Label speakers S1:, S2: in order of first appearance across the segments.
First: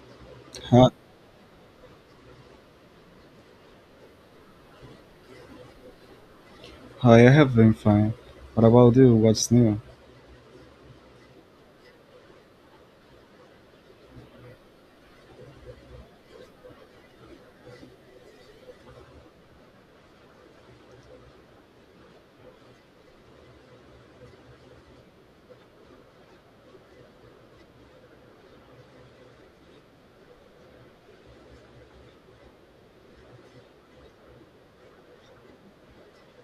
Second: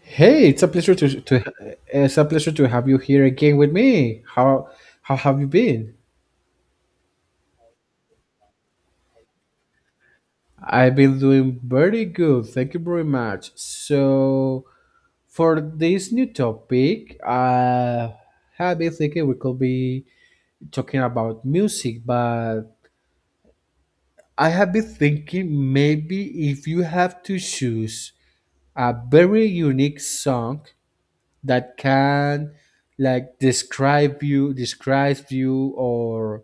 S1: Hey, it's a
S2: Hi,
S1: pleasure to it's a pleasure to have you here again with me. How have you been?
S2: hi, I have been fine. What about you? What's new?
S1: I've been doing very good. Thank you very much. So for this new topic, I have been thinking we could be talking about music, but I have been thinking maybe if you have to choose a very unique song that can like describe you, describes you or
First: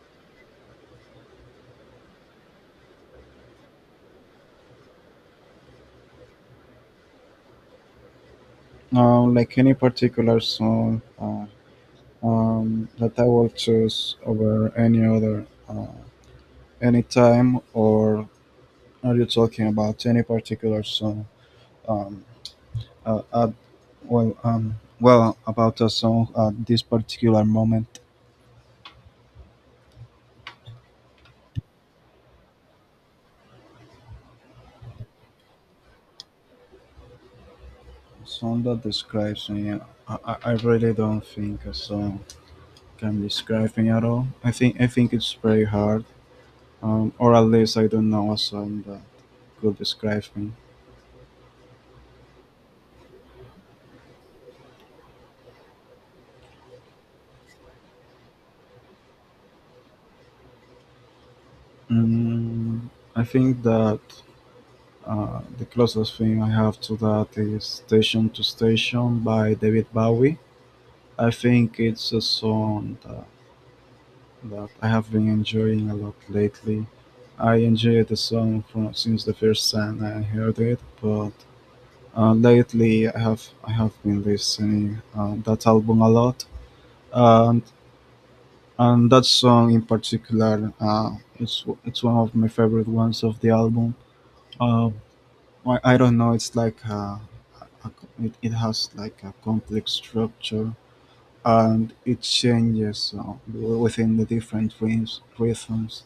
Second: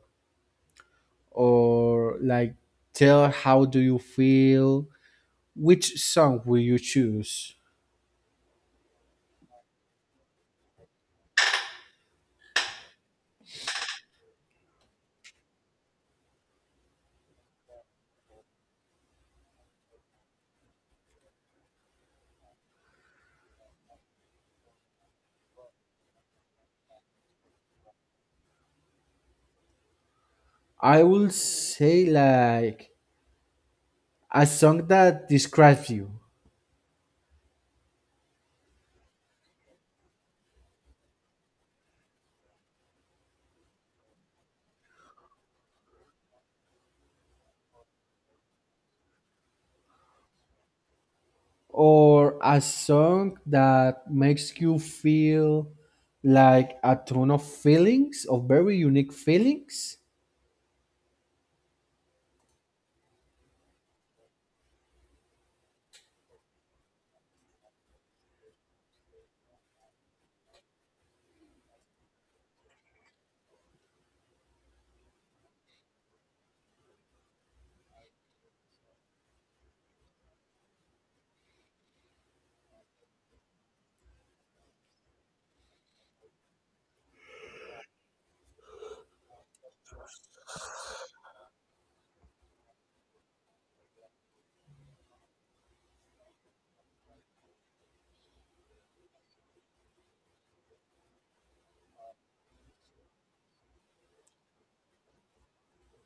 S1: or like tell how do you feel which song will you choose
S2: Like any particular song that I will choose over any other any time, or are you talking about any particular song? Um, uh, at, well, um, about a song at this particular moment,
S1: I will say like a song that describes you
S2: song that describes me. I really don't think a song can describe me at all. I think it's very hard, or at least I don't know a song that could describe me.
S1: or a song that makes you feel like a ton of feelings of very unique feelings
S2: Mm, I think that, the closest thing I have to that is Station to Station by David Bowie. I think it's a song that I have been enjoying a lot lately. I enjoyed the song from since the first time I heard it, but, lately I have been listening, that album a lot. Um, and that song in particular, it's one of my favorite ones of the album. Uh, I, I don't know, it's like it has like a complex structure, and it changes, within the different rhythms,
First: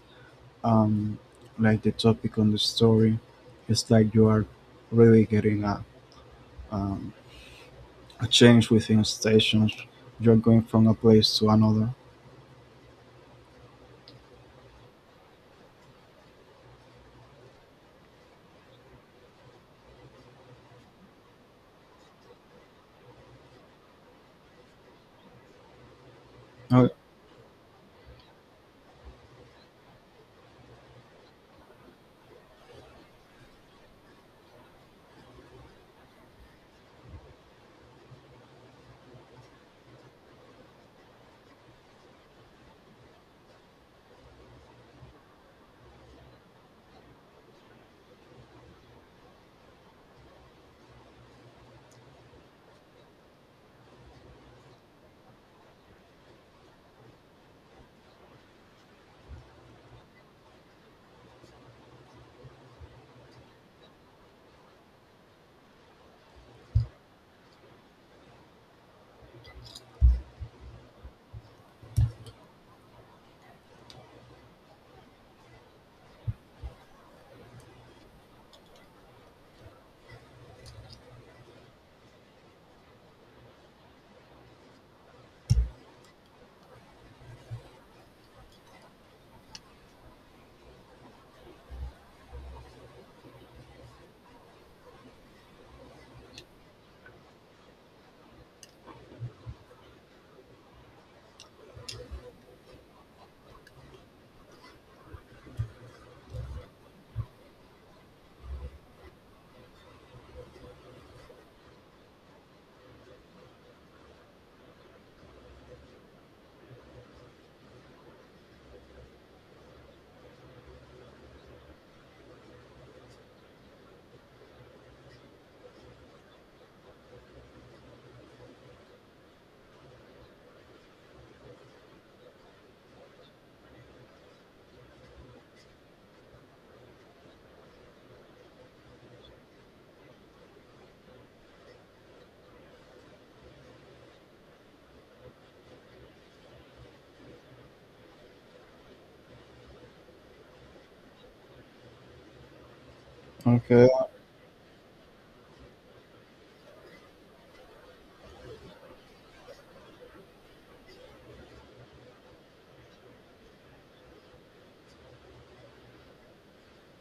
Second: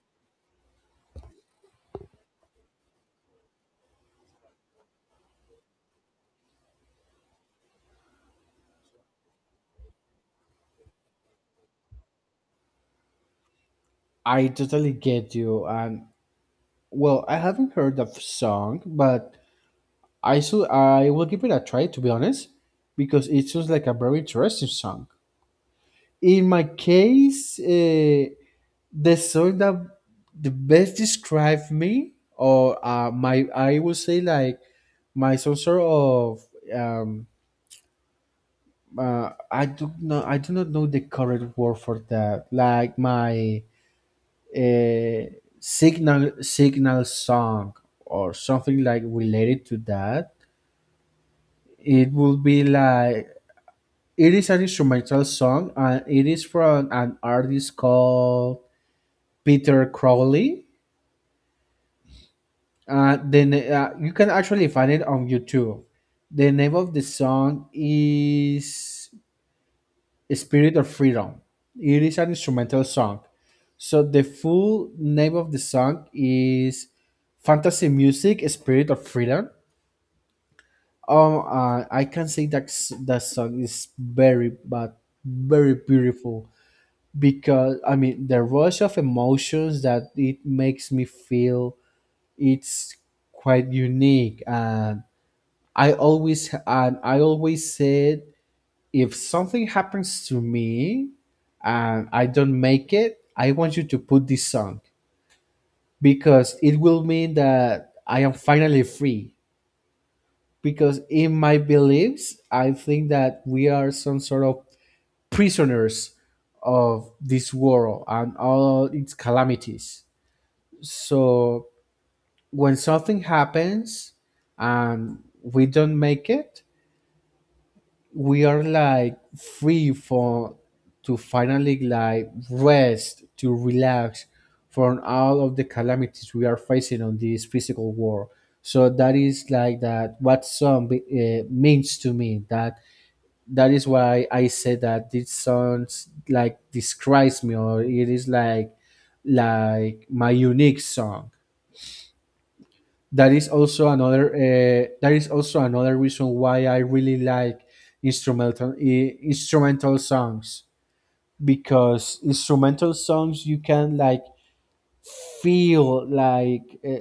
S2: um, like the topic on the story. It's like you are really getting um, a change within stations. You're going from a place to another.
S1: I totally get you and well I haven't heard the song but I should I will give it a try to be honest because it sounds like a very interesting song in my
S2: O-
S1: case, the song that the best describe me, or my I would say like my some sort of um, I do not know the correct word for that. Like my uh, signal song or something like related to that. It will be like it is an instrumental song and it is from an artist called Peter Crowley. Then you can actually find it on YouTube. The name of the song is "Spirit of Freedom." It is an instrumental song. So the full name of the song is "Fantasy Music: Spirit of Freedom." Oh, I can say that that song is very, but very beautiful because I mean the rush of emotions that it makes me feel. It's quite unique and I always said if something happens to me and I don't make it, I want you to put this song because it will mean that I am finally free. Because in my beliefs, I think that we are some sort of prisoners of this world and all its calamities. So when something happens and we don't make it, we are like free for to finally like rest to relax from all of the calamities we are facing on this physical world so that is like that what song means to me that that is why I say that this song like describes me or it is like my unique song that is also
S2: okay.
S1: another reason why I really like instrumental instrumental songs because instrumental songs you can like feel like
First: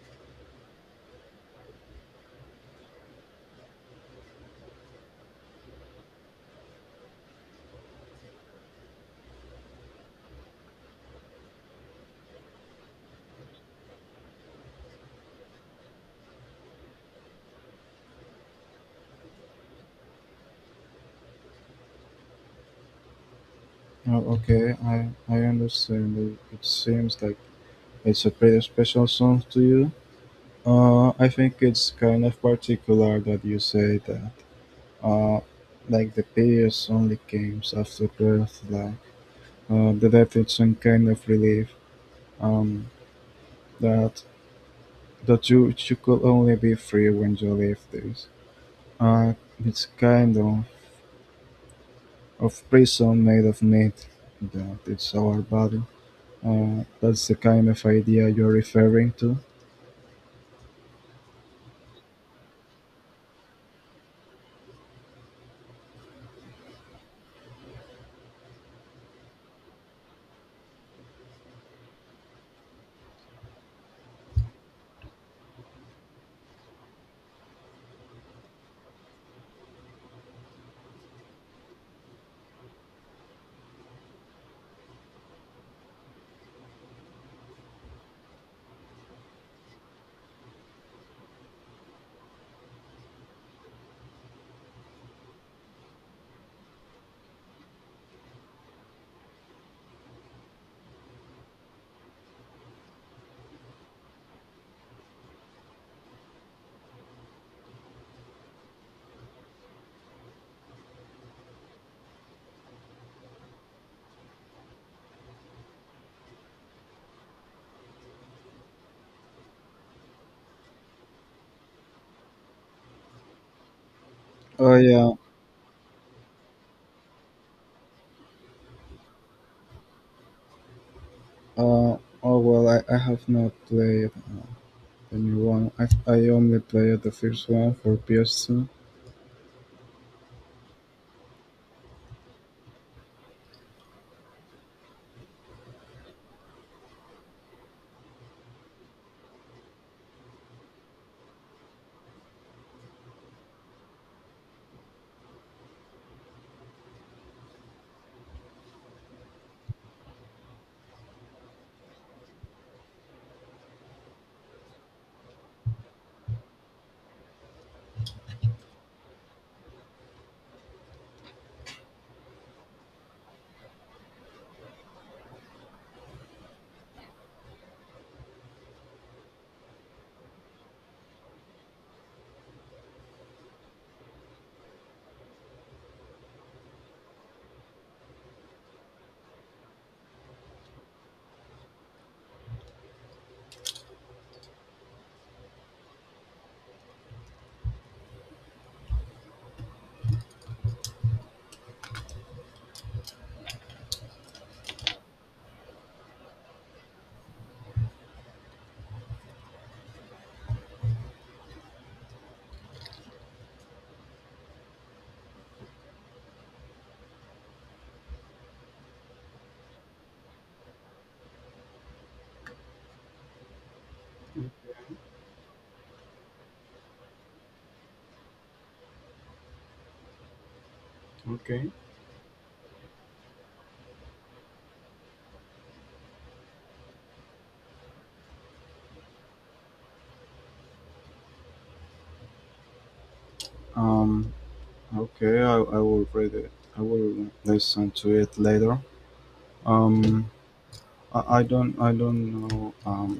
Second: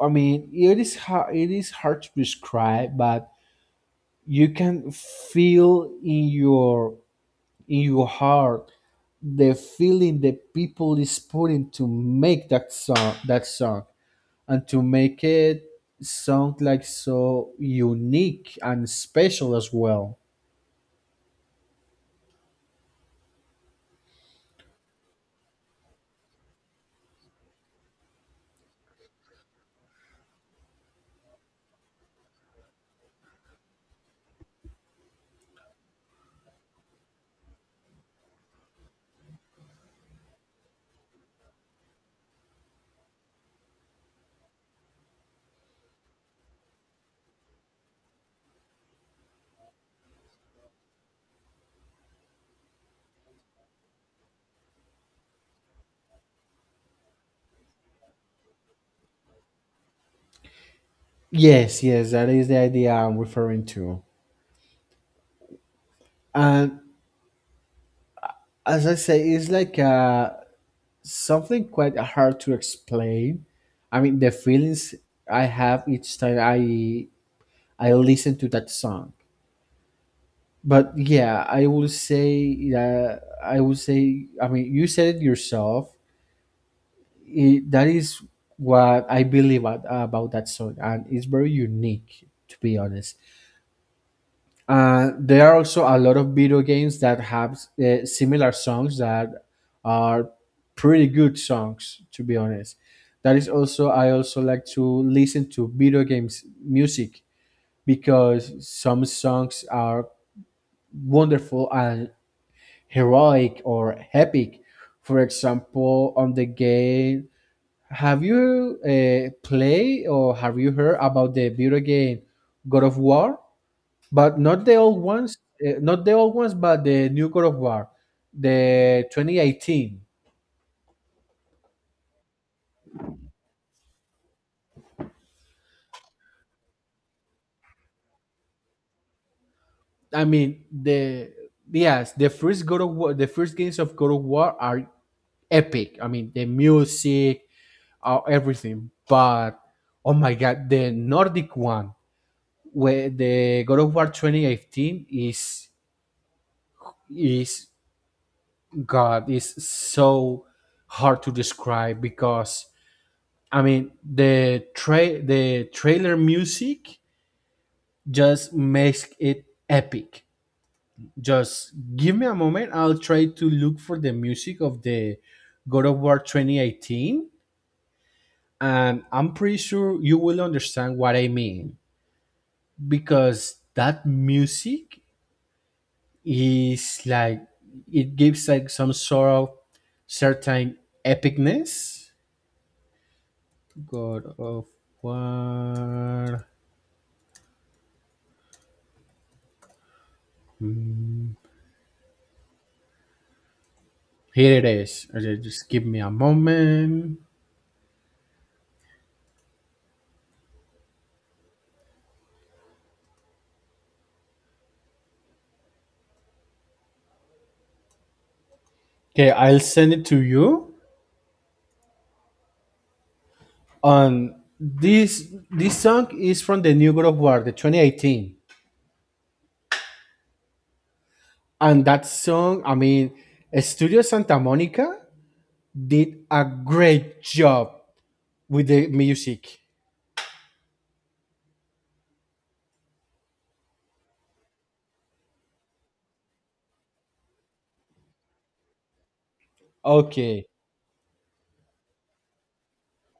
S1: I mean it is hard to describe but you can feel in your heart the feeling that people is putting to make that song and to make it sound like so unique and special as well.
S2: Oh, okay, I understand. It seems like it's a pretty special song to you. I think it's kind of particular that you say that. Uh, like the peace only came after birth. Like, the death is some kind of relief. Um, that that you could only be free when you leave this. Uh, it's kind of prison made of meat. That it's our body. That's the kind of idea you're referring to.
S1: Yes, yes, that is the idea I'm referring to. And as I say, it's like something quite hard to explain. I mean, the feelings I have each time I listen to that song. But yeah, I will say that I will say. I mean, you said it yourself. It, that is what I believe at, about that song, and it's very unique to be honest. There are also a lot of video games that have similar songs that are pretty good songs to be honest. That is also I also like to listen to video games music because some songs are wonderful and heroic or epic. For example, on the game have you played or have you heard about the video game God of War? But not the
S2: Oh
S1: old
S2: yeah.
S1: ones, but the new God of War, the 2018.
S2: Uh, oh well, I have not played the new one. I only played the first one for PS2.
S1: I mean, the yes, the first God of War, the first games of God of War are epic. I mean, the music, everything. But oh my god, the Nordic one, where the God of War 2018 is God is so hard to describe because I mean the the trailer music just makes it epic. Just give me a moment. I'll try to look for the music of the God of War 2018, and I'm pretty sure you will understand what I mean because that music is like it gives like some sort of certain epicness God of War. Here it is. Okay, just give me a moment. Okay, I'll send it to you. And this song is from the new God of War, the 2018.
S2: Okay.
S1: And that song, I mean, Studio Santa Monica did a great job with the music.
S2: Um, okay, I will read it. I will listen to it later. Um,
S1: Okay.
S2: I don't know,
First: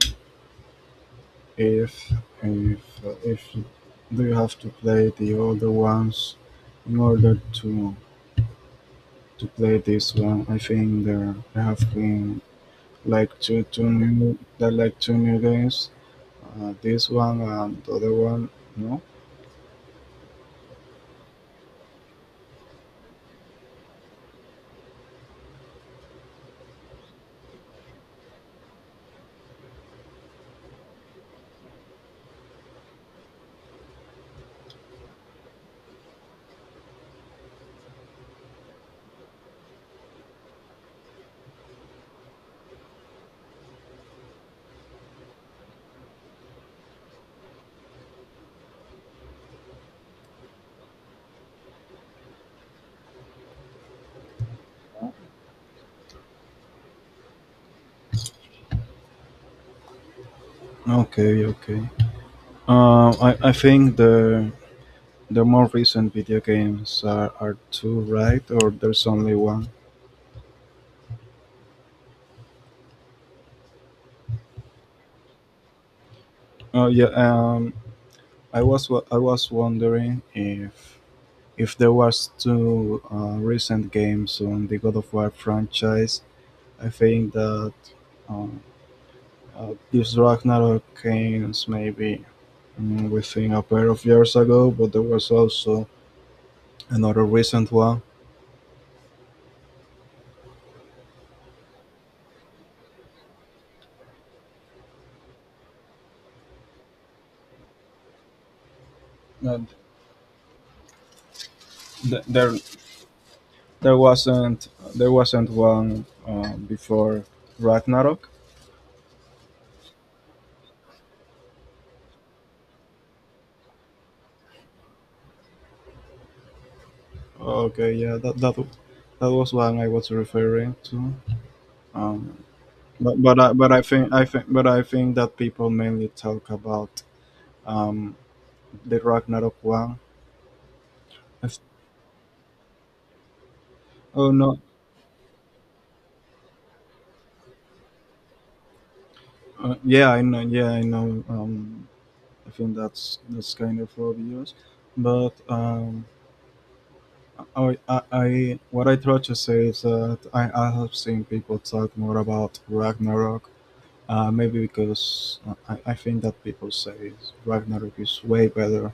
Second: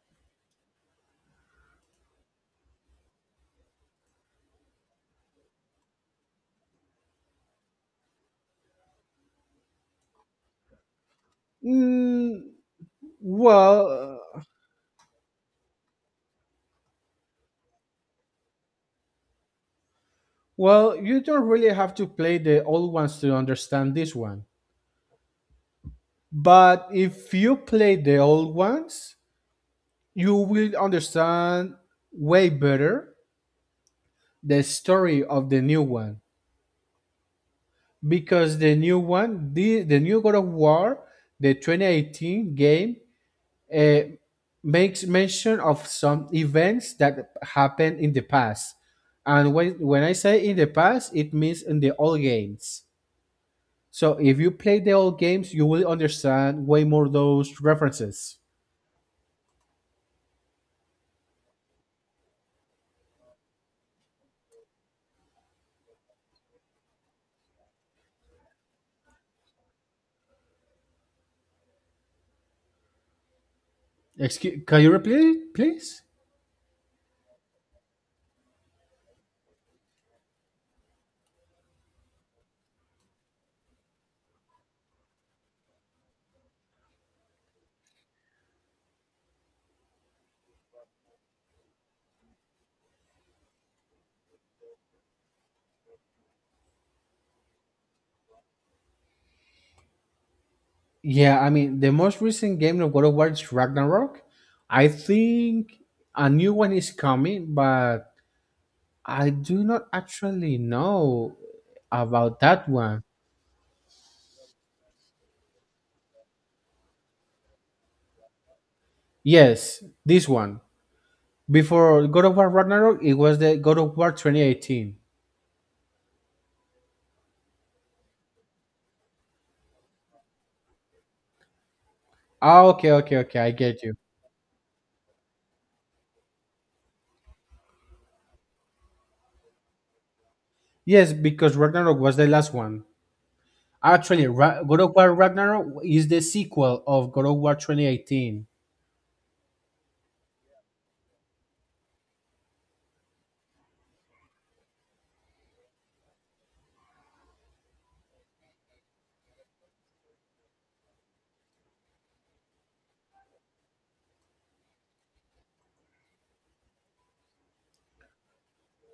S2: if if, do you have to play the older ones in order to play this one? I think
S1: Mm, well, uh,
S2: there are like two new games. This one and the other one, no.
S1: well, you don't really have to play the old ones to understand this one. But if you play the old ones, you will understand way better the story of the new one because the new one, the new God of War, the 2018 game, uh, makes mention of some events that happened in the past. And when I say in the past, it means in the old games. So if you play the old games, you will understand way more those references.
S2: Okay, okay, I think the more recent video games are two, right? Or there's only one?
S1: Excuse, can you repeat, it, please?
S2: Oh yeah. I was wondering if there was two, recent games on the God of War franchise. I think that, um, this Ragnarok came maybe, within a pair of years ago, but there was also another recent one.
S1: Yeah, I mean, the most recent game of God of War is Ragnarok. I think a new one is coming, but I do not actually know
S2: th-
S1: about
S2: there
S1: that one.
S2: there wasn't there wasn't one, before Ragnarok.
S1: Yes, this one. Before God of War Ragnarok, it was the God of War 2018.
S2: Okay, yeah, that was one I was referring to. Um,
S1: Ah, okay, okay, okay, I
S2: but
S1: get you.
S2: I think but I think that people mainly talk about, um, the Ragnarok one.
S1: Yes, because
S2: If-
S1: Ragnarok was the last one. Actually,
S2: oh no,
S1: God of War Ragnarok is the sequel of God of War 2018.
S2: yeah I know, yeah I know. I think that's kind of obvious, but. I what I try to say is that I have seen people talk more about Ragnarok. Maybe because, I think that people say Ragnarok is way better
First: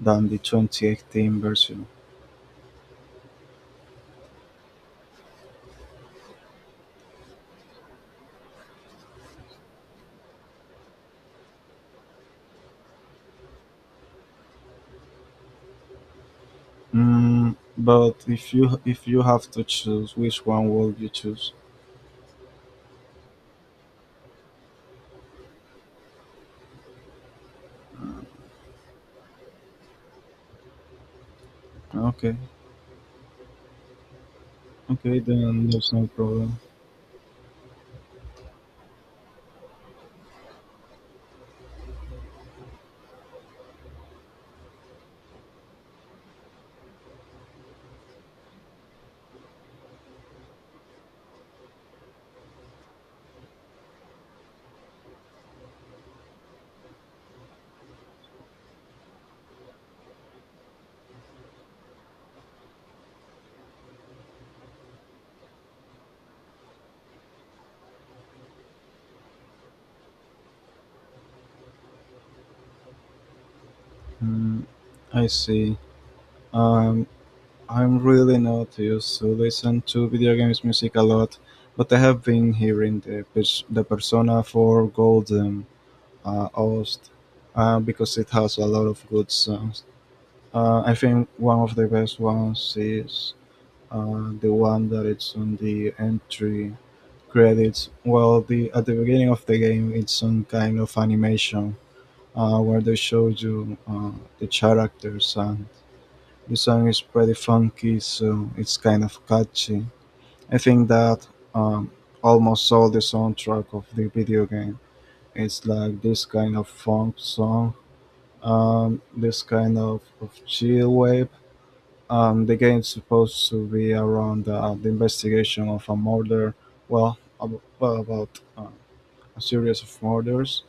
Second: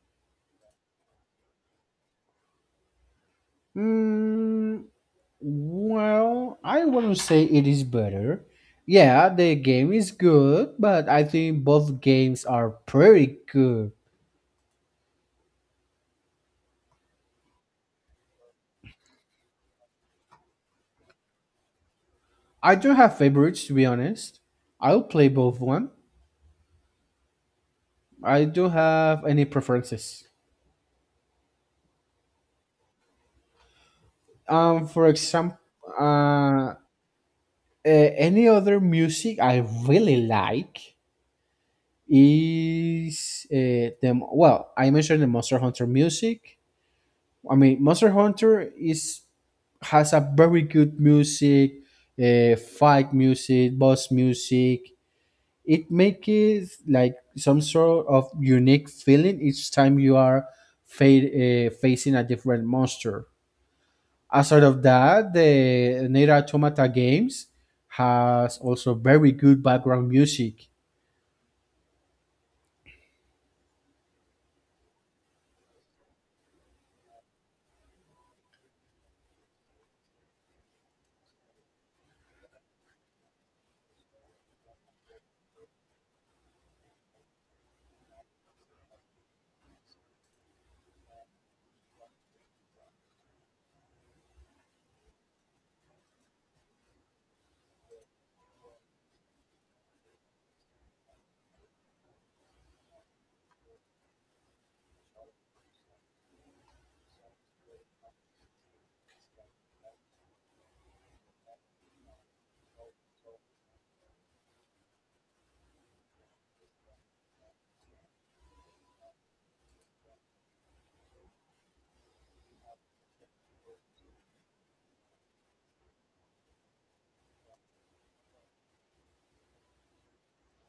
S2: than the 2018 version.
S1: Hmm. Well, I wouldn't say it is better. Yeah, the game is good, but I think both games are pretty good.
S2: But if you have to choose, which one will you choose?
S1: I don't have favorites to be honest. I'll play both one. I don't have any preferences.
S2: Okay,
S1: For
S2: okay,
S1: example,
S2: then there's no problem.
S1: uh, any other music I really like is the well, I mentioned the Monster Hunter music. I mean, Monster Hunter is has a very good music, fight music, boss music. It makes it like some sort of unique feeling each time you are facing a different monster. Aside of that, the Nier Automata games has also very good background music.
S2: Mm, I see. Um, I'm really not used to listen to video games music a lot, but I have been hearing the Persona 4 Golden, OST, because it has a lot of good songs. I think one of the best ones is, the one that it's on the entry credits. Well, the at the beginning of the game, it's some kind of animation, where they show you, the characters, and the song is pretty funky, so it's kind of catchy. I think that, um, almost all the soundtrack of the video game is like this kind of funk song, this kind of chill wave. The game's supposed to be around, the investigation of a murder, well, about, a series of murders.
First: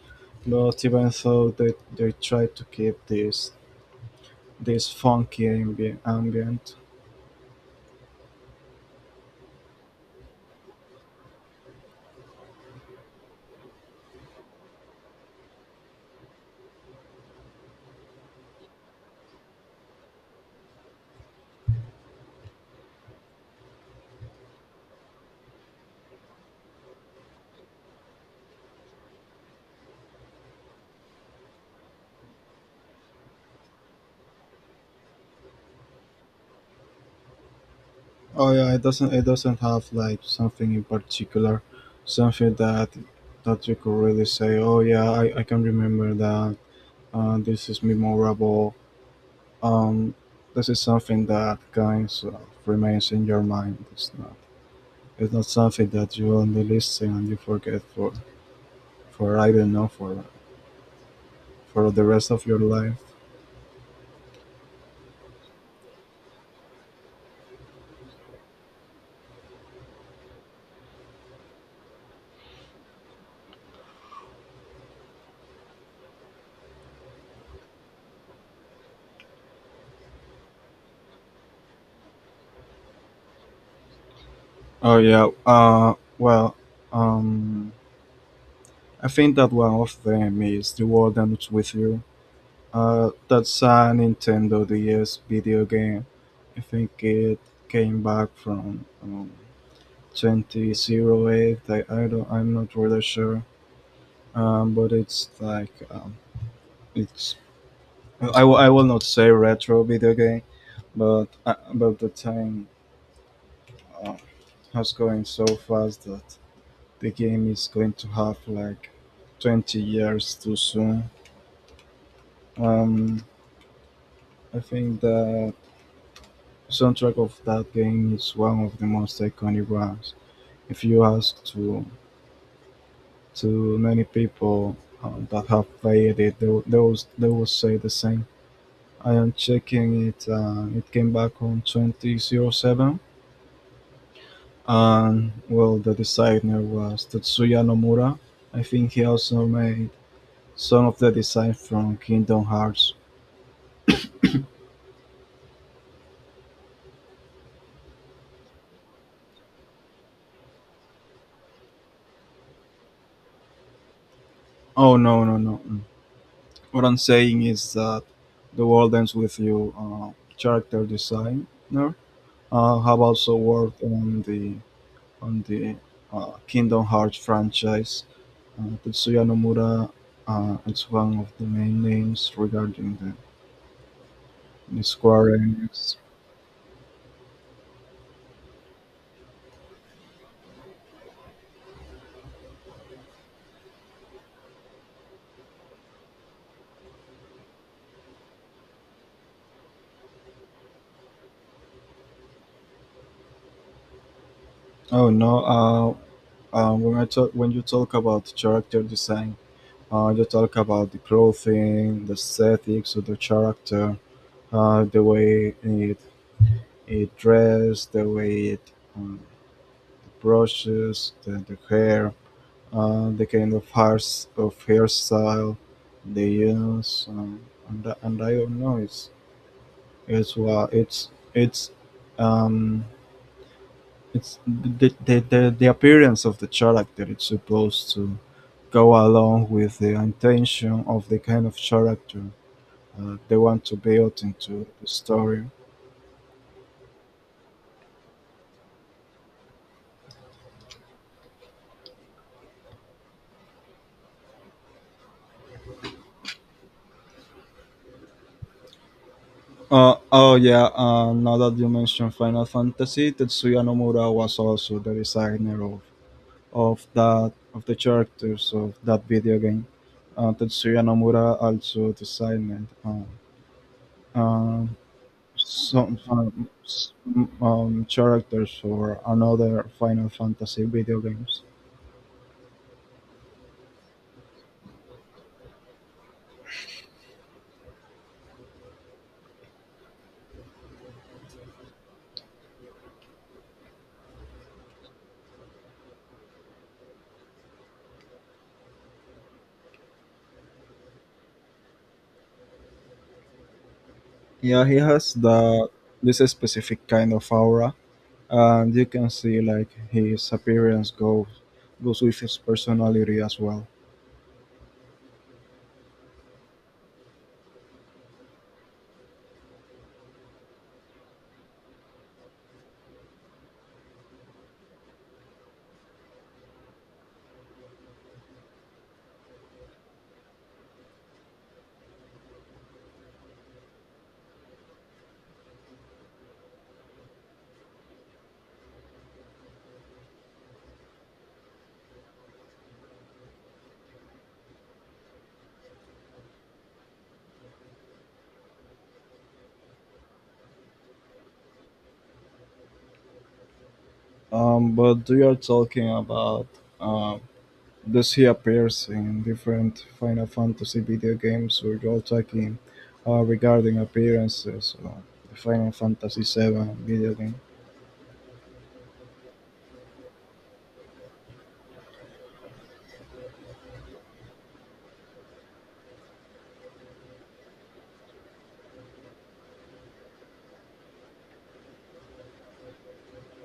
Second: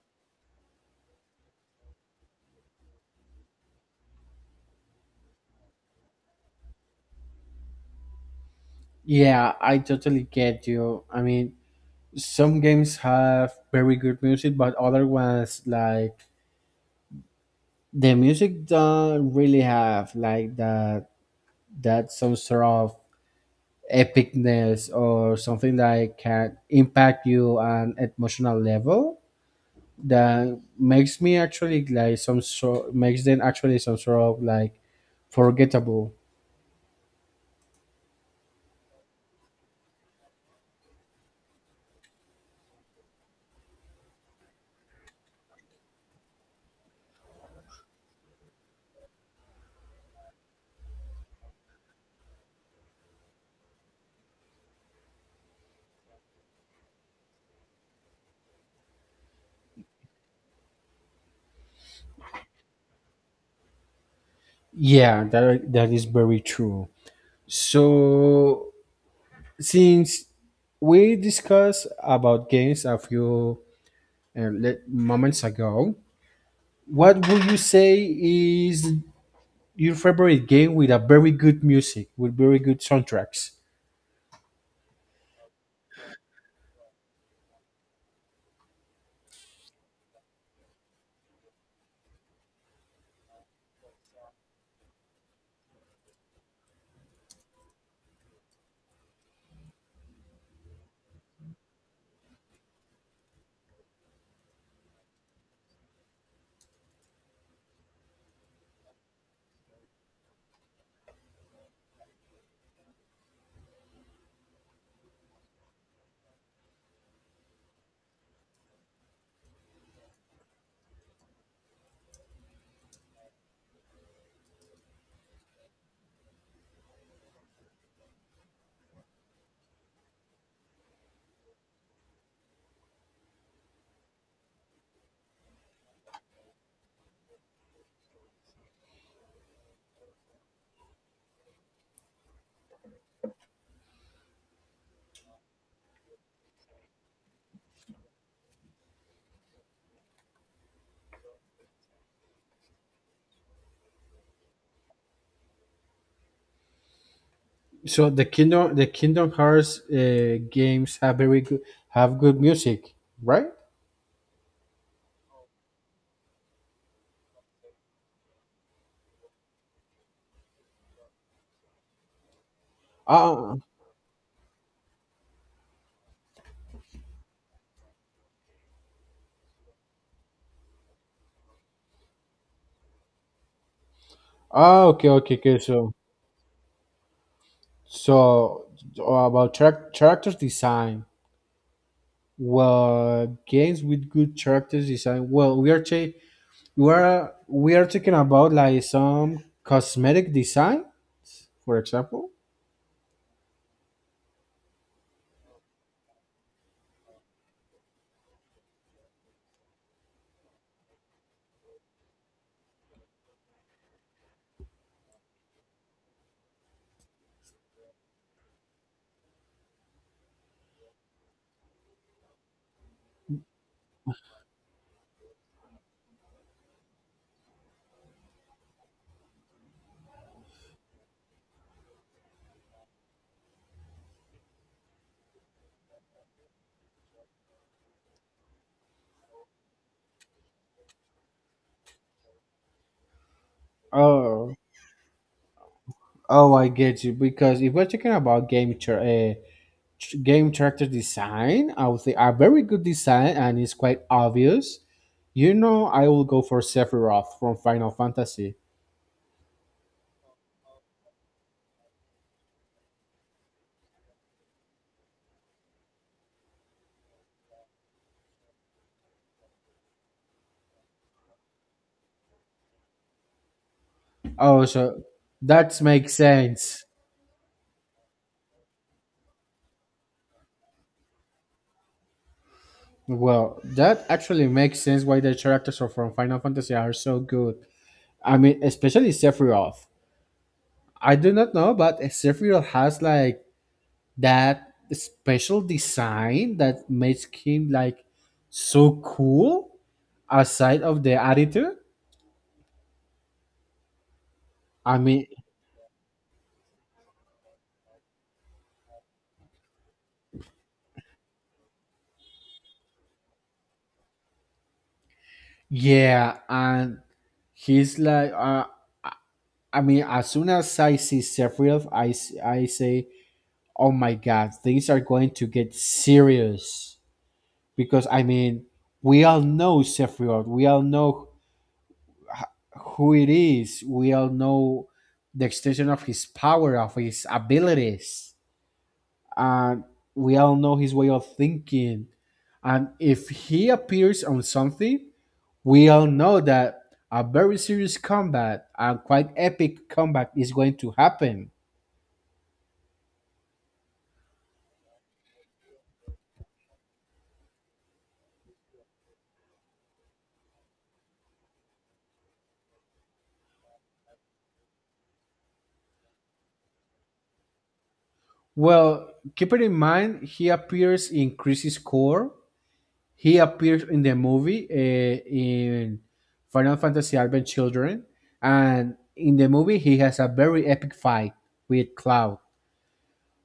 S2: But even though they try to keep this funky ambient,
S1: Yeah, I totally get you. I mean, some games have very good music, but other ones like the music don't really have like that that some sort of epicness or something that can impact you on emotional level that makes me actually like some sort makes them actually some sort of like forgettable
S2: Oh yeah, it doesn't have like something in particular, something that you could really say, "Oh yeah, I can remember that." This is memorable. Um, this is something that kind of remains in your mind. It's not something that you only listen and you forget for, I don't know, for the rest of your life.
S1: yeah that that is very true so since we discussed about games a few moments ago what would you say is your favorite game with a very good music, with very good soundtracks.
S2: Oh yeah. Well, um, I think that one of them is The World Ends with You. That's a Nintendo DS video game. I think it came back from, 2008. I don't, I'm not really sure. But it's like, it's, I will not say retro video game, but the time, uh, has going so fast that the game is going to have like 20 years too soon. Um, I think that the soundtrack of that game is one of the most iconic ones. If you ask to to many people, that have played it, they will say the same. I am checking it. It came back on 2007, and, well, the designer was Tetsuya Nomura. I think he also made some of the design from Kingdom Hearts.
S1: So the Kingdom Hearts games have very good have good music, right?
S2: Oh, no, no, no! Mm. What I'm saying is that The World Ends with You, character designer, have also
S1: Ah,
S2: worked on the, Kingdom Hearts franchise. Tetsuya Nomura, is one of the main names regarding the
S1: ah, okay, okay,
S2: Square
S1: okay. So,
S2: Enix.
S1: so about character design. Well, games with good character design. Well, we are ta- we are talking about like some cosmetic design, for example.
S2: Oh, no! When you talk about character design, you talk about the clothing, the aesthetics of the character, the way it dressed, the way it, brushes the hair, the kind of hairstyle they use, and I don't know, it's it's wa- it's it's um it's the appearance of the character. It's supposed to go along with the intention of the kind of character, they want to build
S1: Oh,
S2: into the story.
S1: oh, I get you. Because if we're talking about game uh, game character design, I would say a very good design and it's quite obvious. You know, I will go for Sephiroth from Final Fantasy.
S2: Oh yeah, now that you mentioned Final Fantasy, Tetsuya Nomura was also the designer of the characters of that video game. Tetsuya Nomura also designed,
S1: Oh,
S2: um,
S1: so that
S2: some,
S1: makes sense.
S2: characters for another Final Fantasy video games.
S1: Well, that actually makes sense why the characters are from Final Fantasy are so good. I mean, especially Sephiroth. I do not know, but Sephiroth has like that special design that makes him like so cool aside of the attitude
S2: Yeah, he
S1: I
S2: has
S1: mean
S2: the this specific kind of aura, and you can see like his appearance goes with his personality as well.
S1: yeah and he's like I mean as soon as I see sephiroth I say oh my god things are going to get serious because I mean we all know sephiroth we all know who it is we all know the extension of his power of his abilities and we all know his way of thinking. And if he appears on something, we all know that a very serious combat and quite epic combat is going to happen.
S2: But we are talking about, uh, thus he appears in different Final Fantasy video games without talking, regarding appearances on the Final Fantasy VII video game.
S1: Well, keep it in mind, he appears in Chris's core. He appears in the movie in Final Fantasy Advent Children. And in the movie, he has a very epic fight with Cloud.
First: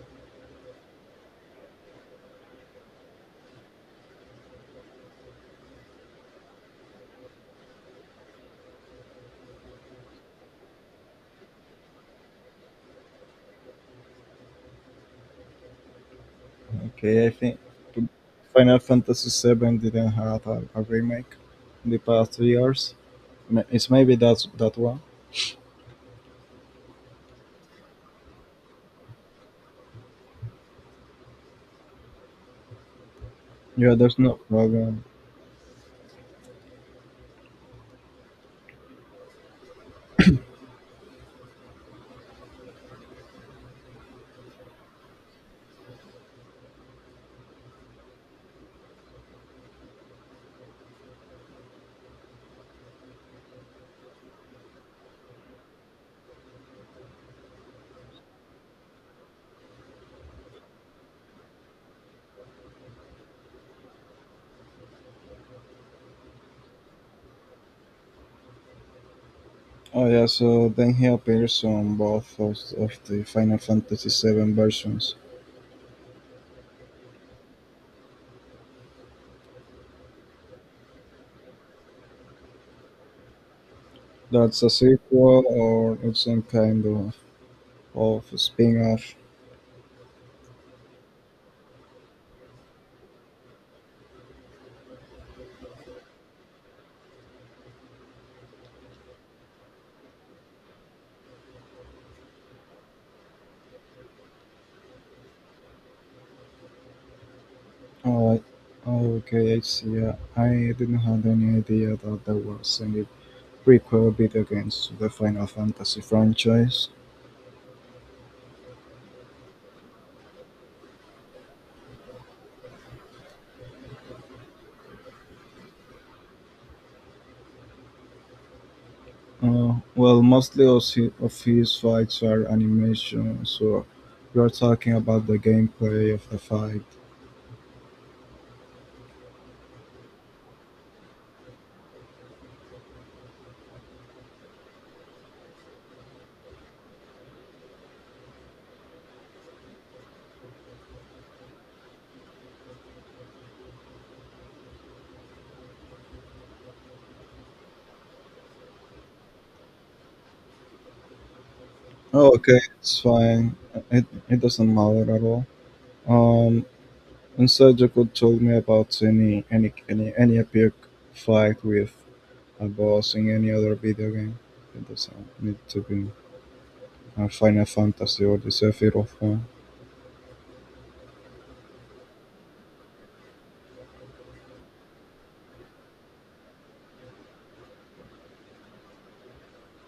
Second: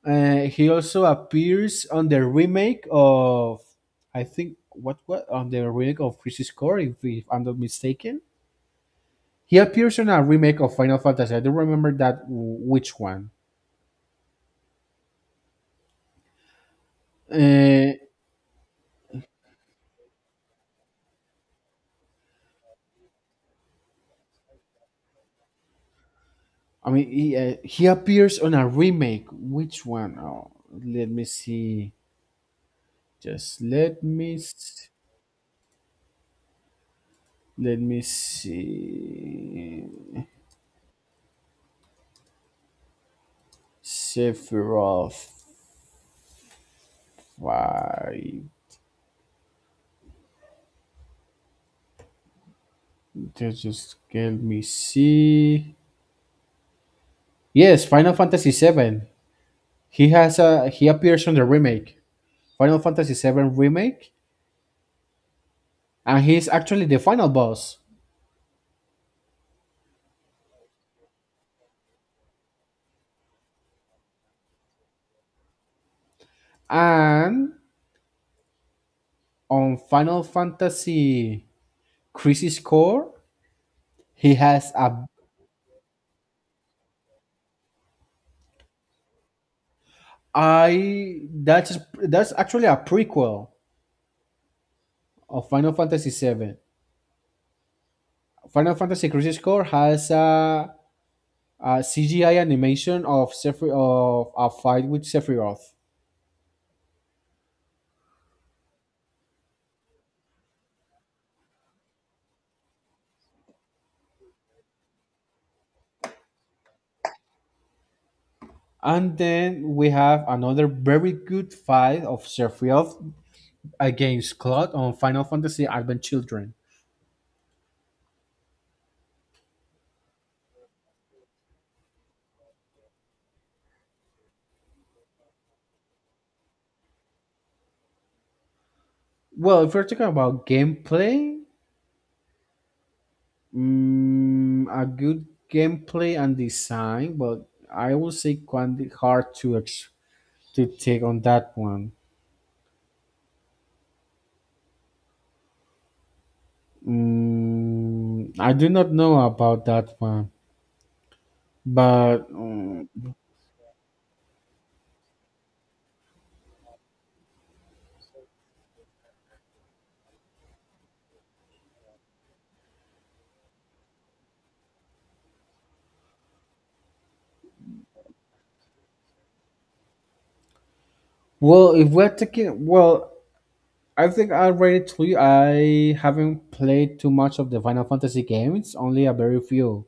S1: He also appears on the remake of, I think, what on the remake of Crisis Core, if I'm not mistaken. He appears on a remake of Final Fantasy. I don't remember that which one.
S2: Okay, I think
S1: Uh,
S2: Final Fantasy VII didn't have a remake in the past 3 years. It's maybe that's that one.
S1: I mean, he appears on a remake. Which one? Oh, let me see. Just
S2: Yeah,
S1: let
S2: there's
S1: me
S2: no problem.
S1: let me see. Sephiroth. Five. Just let me see. Yes, Final Fantasy VII. He has a he appears on the remake, Final Fantasy VII remake, and he's actually the final boss.
S2: Oh yeah, so then he appears on both of the Final Fantasy VII versions.
S1: And on Final Fantasy Crisis Core, he
S2: That's
S1: has
S2: a
S1: a
S2: sequel, or it's some kind of spin-off?
S1: I that's actually a prequel of Final Fantasy VII. Final Fantasy Crisis Core has a CGI animation of of a fight with Sephiroth.
S2: Oh, oh, okay, I see. I didn't have any idea that there was any prequel video games to the Final Fantasy franchise.
S1: And then we have another very good fight of Sephiroth against Cloud on Final Fantasy Advent Children.
S2: Well, mostly of his fights are animation, so you're talking about the gameplay of the fight.
S1: Well, if we're talking about gameplay, mm, a good gameplay and design, but I will say quite hard to to take on that one. Mm, I do not know about that one, but
S2: Oh, okay,
S1: mm,
S2: it's fine. It doesn't matter at all. Um, instead, you could tell me about any epic fight with a boss in any other video game. It doesn't need to be. And Final Fantasy Odyssey Sephiroth.
S1: well, if we're taking well, I think I already told you I haven't played too much of the Final Fantasy games, only a very few.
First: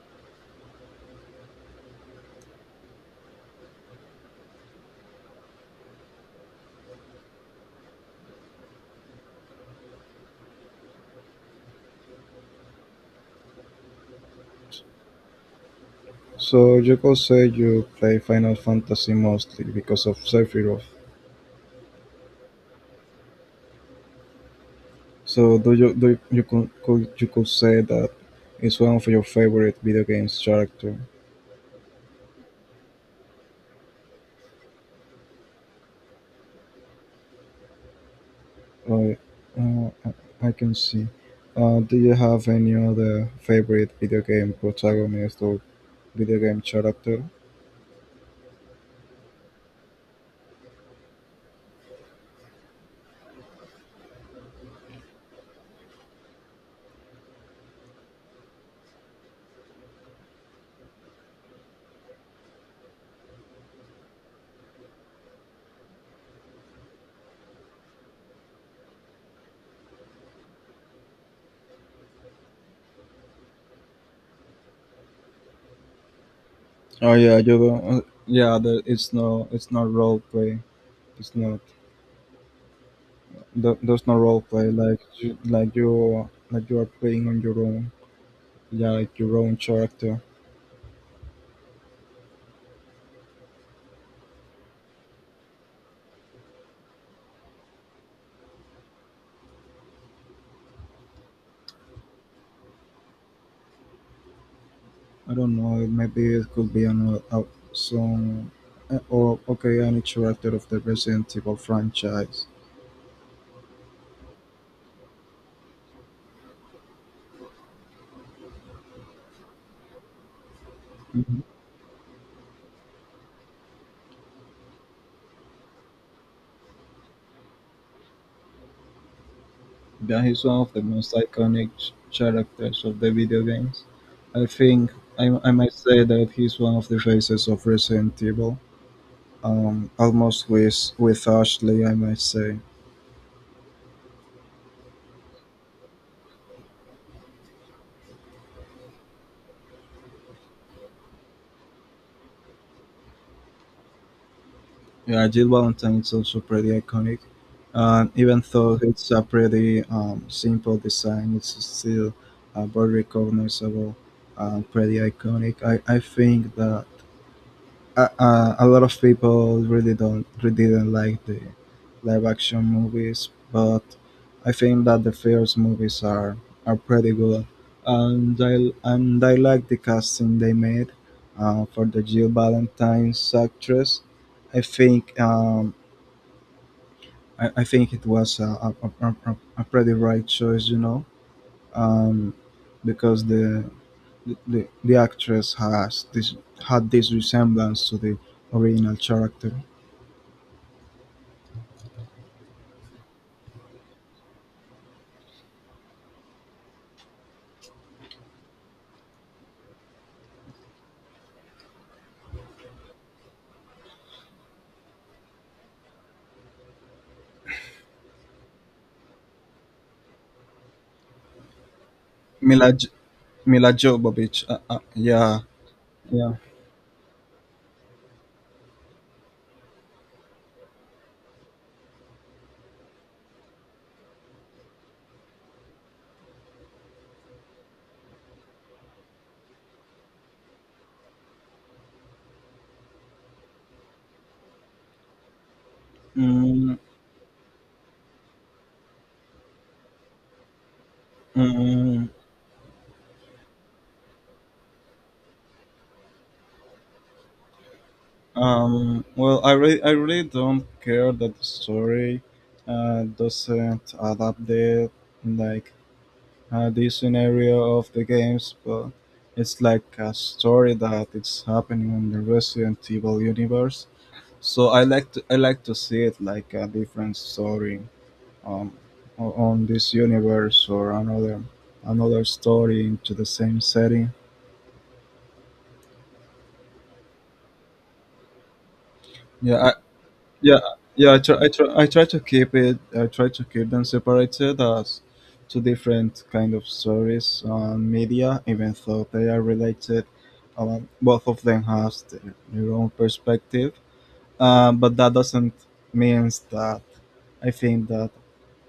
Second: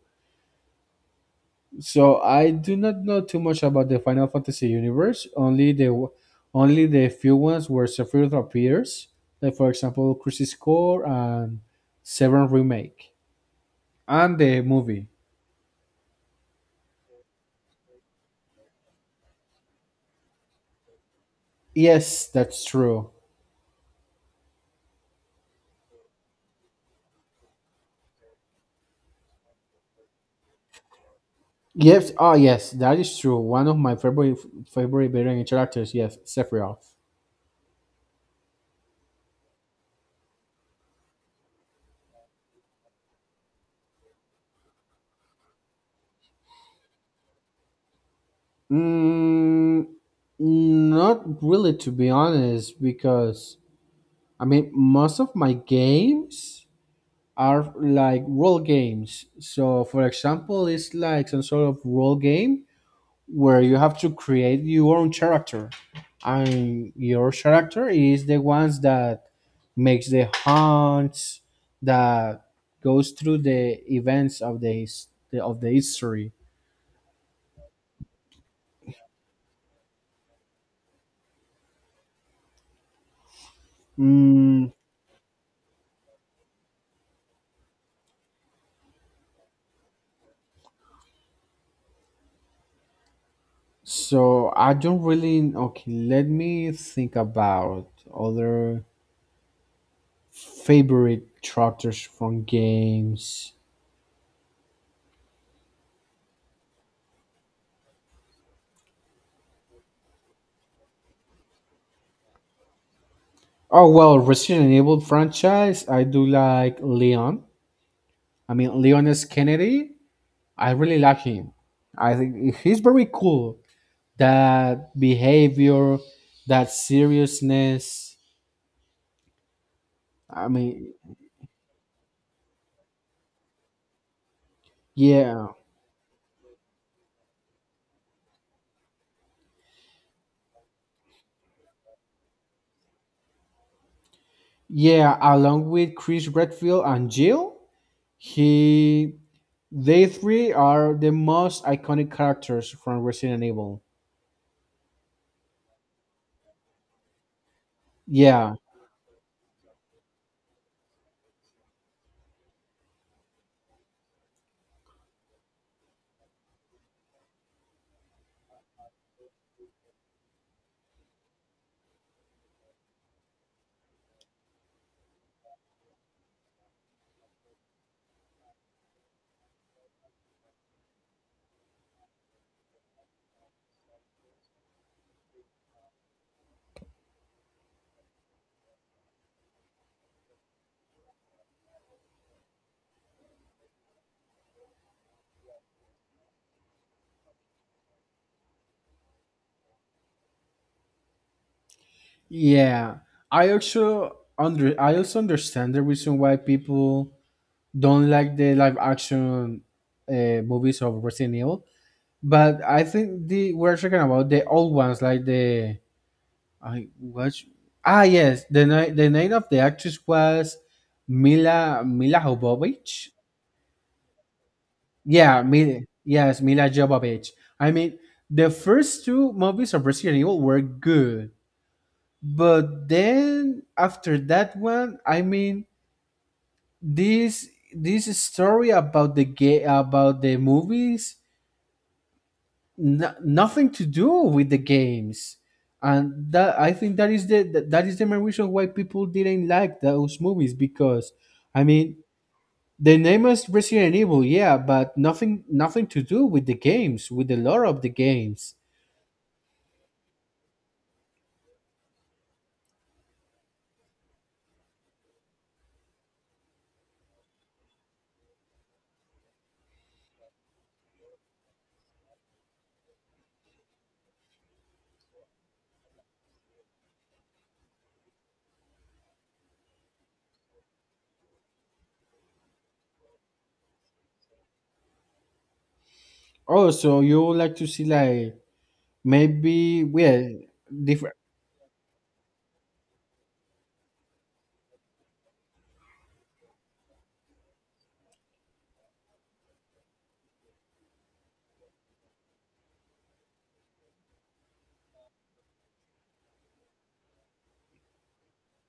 S1: So I do not know too much about the Final Fantasy universe. Only the few ones where Sephiroth appears, like for example, Crisis Core and Seven Remake, and the movie.
S2: So you could say you play Final Fantasy mostly because of Sephiroth.
S1: Yes, that's true.
S2: So do you, you could you could say that it's one of your favorite video games character?
S1: Yes, oh yes, that is true. One of my favorite video game characters. Yes, Sephiroth.
S2: Right. I can see. Do you have any other favorite video game protagonist or video game character?
S1: Mm, not really, to be honest, because I mean, most of my games are like role games. So, for example, it's like some sort of role game where you have to create your own character, and your character is the ones that makes the hunts, that goes through the events of the of the history.
S2: Oh yeah, you don't. Yeah, it's no, it's not role play. It's not. There's no role
S1: Mm,
S2: play like you are playing on your own. Yeah, like your own character.
S1: so I don't really okay. Let me think about other favorite characters from games.
S2: I don't know, maybe it could be on a some or okay, any character of the Resident Evil franchise.
S1: Oh well, Resident Evil franchise. I do like Leon. I mean, Leon S. Kennedy. I really like
S2: Mhm.
S1: him. I think he's very cool. That behavior, that seriousness.
S2: Yeah, he's
S1: I
S2: one of the
S1: mean,
S2: most iconic characters of the video games, I think. I,
S1: yeah,
S2: I might say that he's one of the faces of Resident Evil, um almost with Ashley, I might say.
S1: yeah. Along with Chris Redfield and Jill, he they three are the most iconic characters from Resident Evil.
S2: Yeah, Jill Valentine is also pretty iconic. And even
S1: Yeah,
S2: though it's a pretty, simple design, it's still, very recognizable and pretty iconic. I think that, a lot of people really don't really didn't like the live action movies, but I think that the first movies are pretty good. And I and I like the casting they made, for the Jill Valentine's actress. I think, it was a pretty right choice, um, because the actress has this had this resemblance to the original character.
S1: yeah. I also understand the reason why people don't like the live action movies of Resident Evil, but I think the we're talking about the old ones like the I watch ah yes the night the name of the actress was Mila
S2: Mila J-
S1: Jovovich.
S2: Mila Jovovich. Yeah,
S1: Yeah, Mila,
S2: yeah.
S1: yes, Mila Jovovich. I mean, the first two movies of Resident Evil were good, but then after that one, I mean, this this story about the about the movies, no, nothing to do with the games, and that I
S2: Mm,
S1: think that is the main reason why people didn't like those movies because, I mean,
S2: mm,
S1: the name is Resident Evil, yeah, but nothing nothing to do with the games, with the lore of the games.
S2: well, I really don't care that the story, doesn't adapt like the scenario of the games, but it's like a story that it's happening in the Resident Evil universe. So I like to see it like a different story, um, on this universe or another story into the same setting.
S1: Oh, so you would like to see like
S2: Yeah,
S1: maybe yeah
S2: yeah, yeah,
S1: different.
S2: I try to keep them separated as two different kind of stories on media, even though they are related. Both of them has their own perspective. But that doesn't means that I think that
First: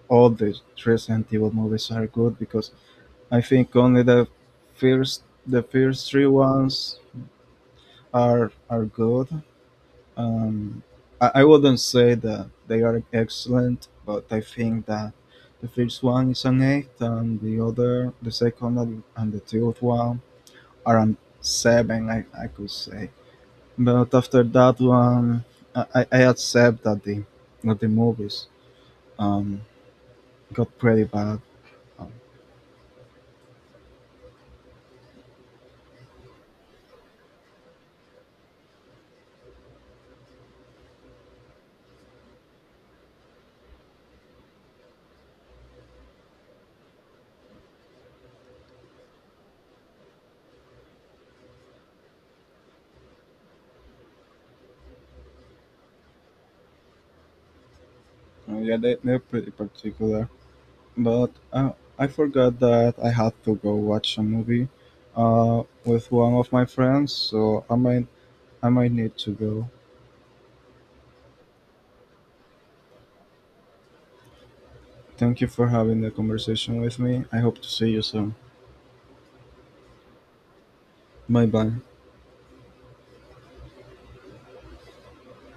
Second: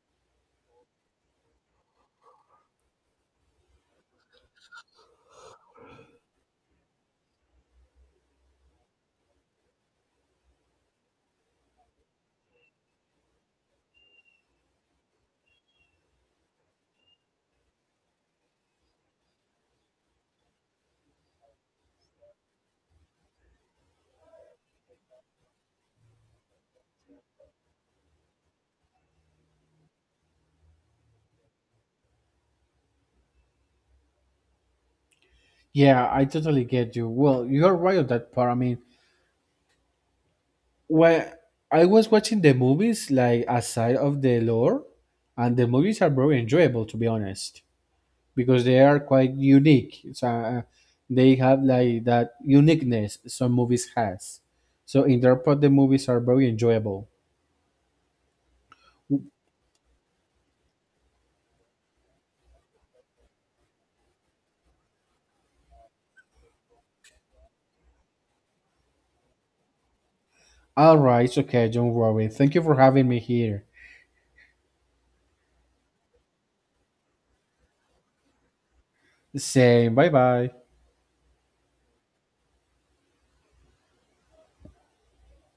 S2: all the Resident Evil movies are good, because I think only the first three ones are good. Um, I, I wouldn't say that they are excellent, but I think that the first one is an eight, and the other, the second and the third one are an seven, I could say. But after that one, I accept that the movies, um got pretty bad. Um,
S1: Yeah, I totally get you. Well, you're right on that part. I mean, when I was watching the movies, like aside of the lore, and the movies are very enjoyable to be honest, because they are quite unique. So they have like that uniqueness some movies has. So in their part, the movies are very enjoyable.
S2: yeah, they're pretty particular. But, I forgot that I had to go watch a movie, with one of my friends, so I might need to go.
S1: All right, okay, don't worry. Thank you for having me here.
S2: Thank you for having the conversation with me. I hope to see you soon.
S1: Same, bye bye.
S2: Bye bye.